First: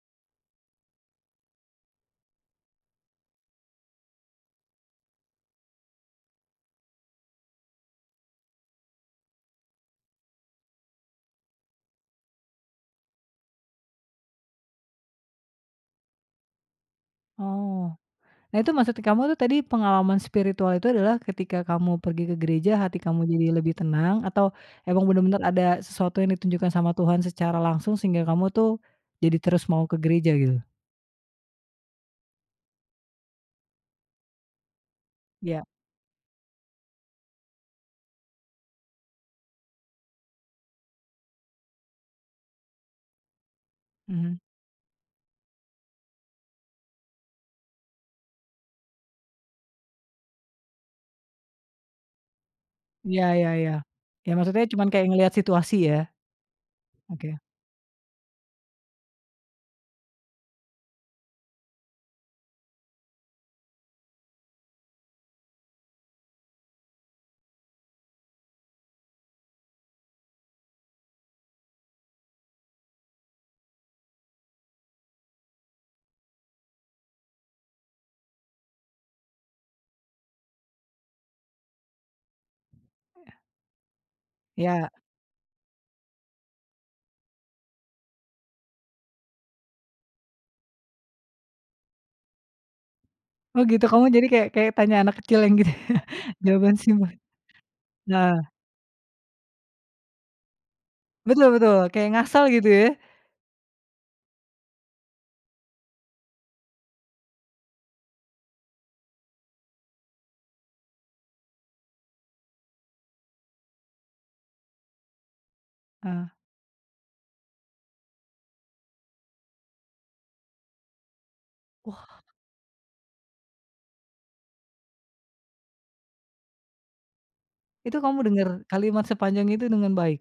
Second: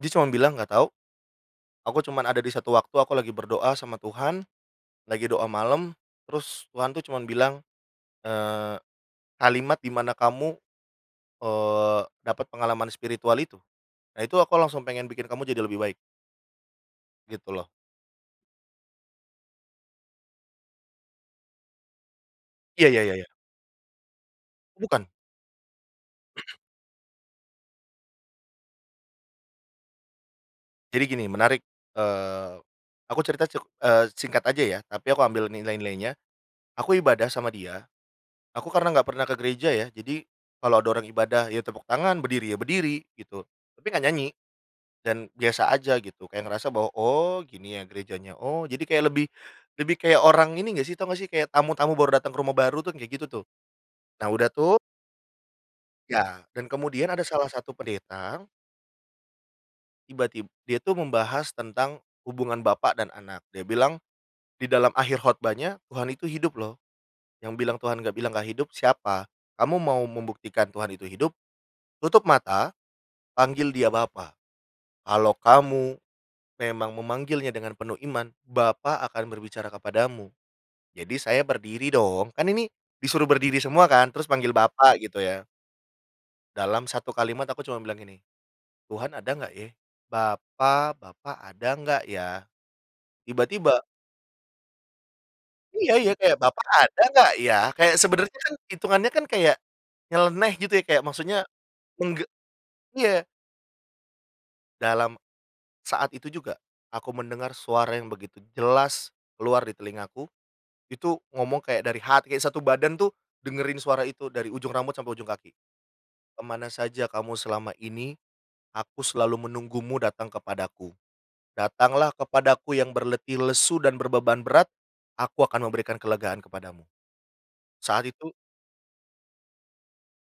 Dia cuman bilang, "Enggak tahu. Aku cuman ada di 1 waktu, aku lagi berdoa sama Tuhan, lagi doa malam, terus Tuhan tuh, cuman bilang, eee, kalimat dimana kamu, eee, dapat pengalaman spiritual itu. Nah, itu Aku langsung pengen bikin kamu jadi lebih baik." Gitu, loh. Oh, nah, itu maksudnya kamu tuh, tadi pengalaman spiritual itu adalah ketika kamu pergi ke gereja, Iya hati iya kamu iya. jadi lebih tenang, atau Bukan. emang bener-bener ada sesuatu yang ditunjukkan sama Tuhan secara langsung sehingga kamu tuh jadi terus mau ke gereja, gitu? Jadi gini menarik. Eee, aku cerita cek eee, singkat aja ya, tapi aku ambil Iya. nilai-nilainya. Aku ibadah sama dia, aku karena enggak pernah ke gereja ya, jadi kalau ada orang ibadah, ya tepuk tangan, berdiri, ya berdiri gitu, tapi enggak nyanyi Mhm. dan biasa aja gitu, kayak ngerasa bahwa, oh gini ya gerejanya, oh jadi kayak lebih, lebih kayak orang ini enggak sih, tahu enggak sih kayak tamu tamu baru datang ke rumah baru tuh, kayak Iya gitu tuh. iya iya. Nah, Iya, udah maksudnya tuh cuman kayak ngelihat situasi, ya? iya, dan kemudian ada Oke. salah satu pendeta. Tiba-tib dia itu membahas tentang hubungan bapak dan anak. Dia bilang di dalam akhir khotbahnya, "Tuhan itu hidup loh, yang bilang Tuhan enggak bilang enggak hidup, siapa? Kamu mau membuktikan Tuhan itu hidup? Tutup mata, panggil dia Bapa, kalau kamu memang memanggilnya dengan penuh iman. Bapa akan berbicara kepadamu". Jadi saya berdiri dong, kan ini disuruh berdiri semua kan, terus panggil Iya. "Bapa", gitu ya. Dalam 1 kalimat, aku cuma bilang gini, "Tuhan ada nggak, ya? Bapa, Bapa ada nggak, ya?". Oh, Tiba-tiba gitu, kamu jadi kayak kayak tanya anak kecil yang gitu Iya iya, kayak, "Bapa jawaban sih ada ma enggak ya?". Kayak nah sebenarnya kan hitungannya kan, kayak nyeleneh, gitu ya, kayak maksudnya Betul betul, kayak mengge ngasal, gitu, ya? iya. Dalam saat itu juga, aku mendengar suara yang begitu jelas keluar di telingaku, itu ngomong kayak dari hati, kayak 1 badan tuh dengerin suara itu dari ujung rambut sampai ujung kaki, Eee. "Kemana saja kamu selama ini? Aku selalu menunggumu datang kepadaku. Datanglah Wah. kepadaku yang berletih lesu dan berbeban berat. Aku akan memberikan kelegaan kepadamu". Itu Saat kamu itu dengar kalimat sepanjang itu dengan baik?